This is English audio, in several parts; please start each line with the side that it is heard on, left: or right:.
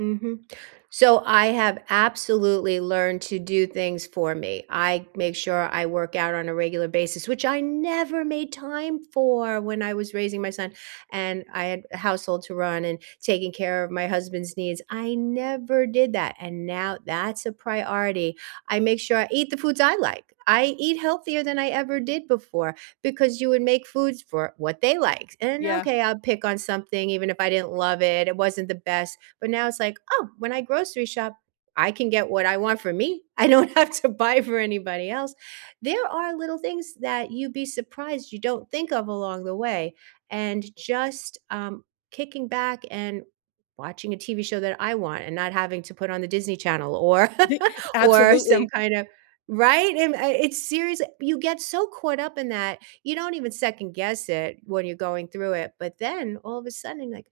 right: Mhm. So I have absolutely learned to do things for me. I make sure I work out on a regular basis, which I never made time for when I was raising my son, and, I had a household to run, and taking care of my husband's needs. I never did that, and now that's a priority. I make sure I eat the foods I like. I eat healthier than I ever did before, because you would make foods for what they liked, and,
left: Yeah.
right: okay, I'll pick on something even if I didn't love it, it wasn't the best, but now it's like, "Oh, when I grocery shop, I can get what I want for me. I don't have to buy for anybody else." There are little things that you'd be surprised you don't think of along the way, and just, um, kicking back and watching a TV show that I want and not having to put on the Disney Channel or
left: The
right: or some
left: absolutely.
right: kind of right? And, uh, I it's serious. You get so caught up in that. You don't even 2nd guess it, when you're going through it, but then, all of a sudden, like,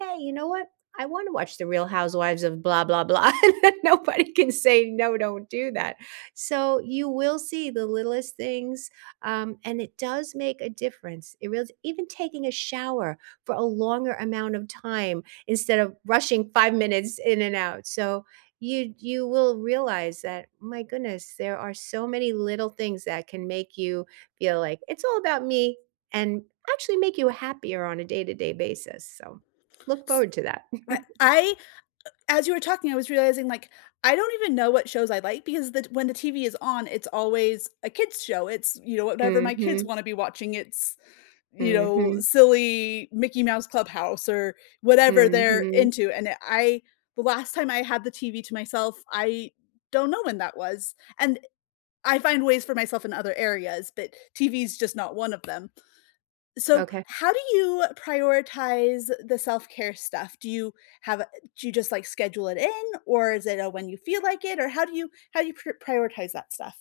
right: "Hey, you know what? I wanna watch The Real Housewives of blah, blah, blah." Nobody can say, "No, don't do that." So, you will see the littlest things, um, and it does make a difference. It reals even taking a shower for a longer amount of time instead of rushing 5 minutes in and out. So, you'd you will realize that my goodness, there are so many little things that can make you feel like, "It's all about me." And actually make you happier on a day to day basis. So, look
left: S
right: forward to that.
left: right I uh as you were talking, I was realizing, like, I don't even know what shows I like, because the t when the TV is on, it's always a kids' show. It's, you know, whatever my kids
right: Mhm.
left: wanna be watching. It's, you know,
right: Mhm.
left: silly Mickey Mouse Clubhouse, or whatever they're
right: Mhm.
left: into, and e I the last time I had the TV to myself, I don't know when that was, and, I find ways for myself in other areas, but TV's just not 1 of them. So,
right: Okay.
left: how do you prioritize the self-care stuff? Do you have a do you just, like, schedule it in? Or is it a when you feel like it? Or how do you how do you pr prioritize that stuff?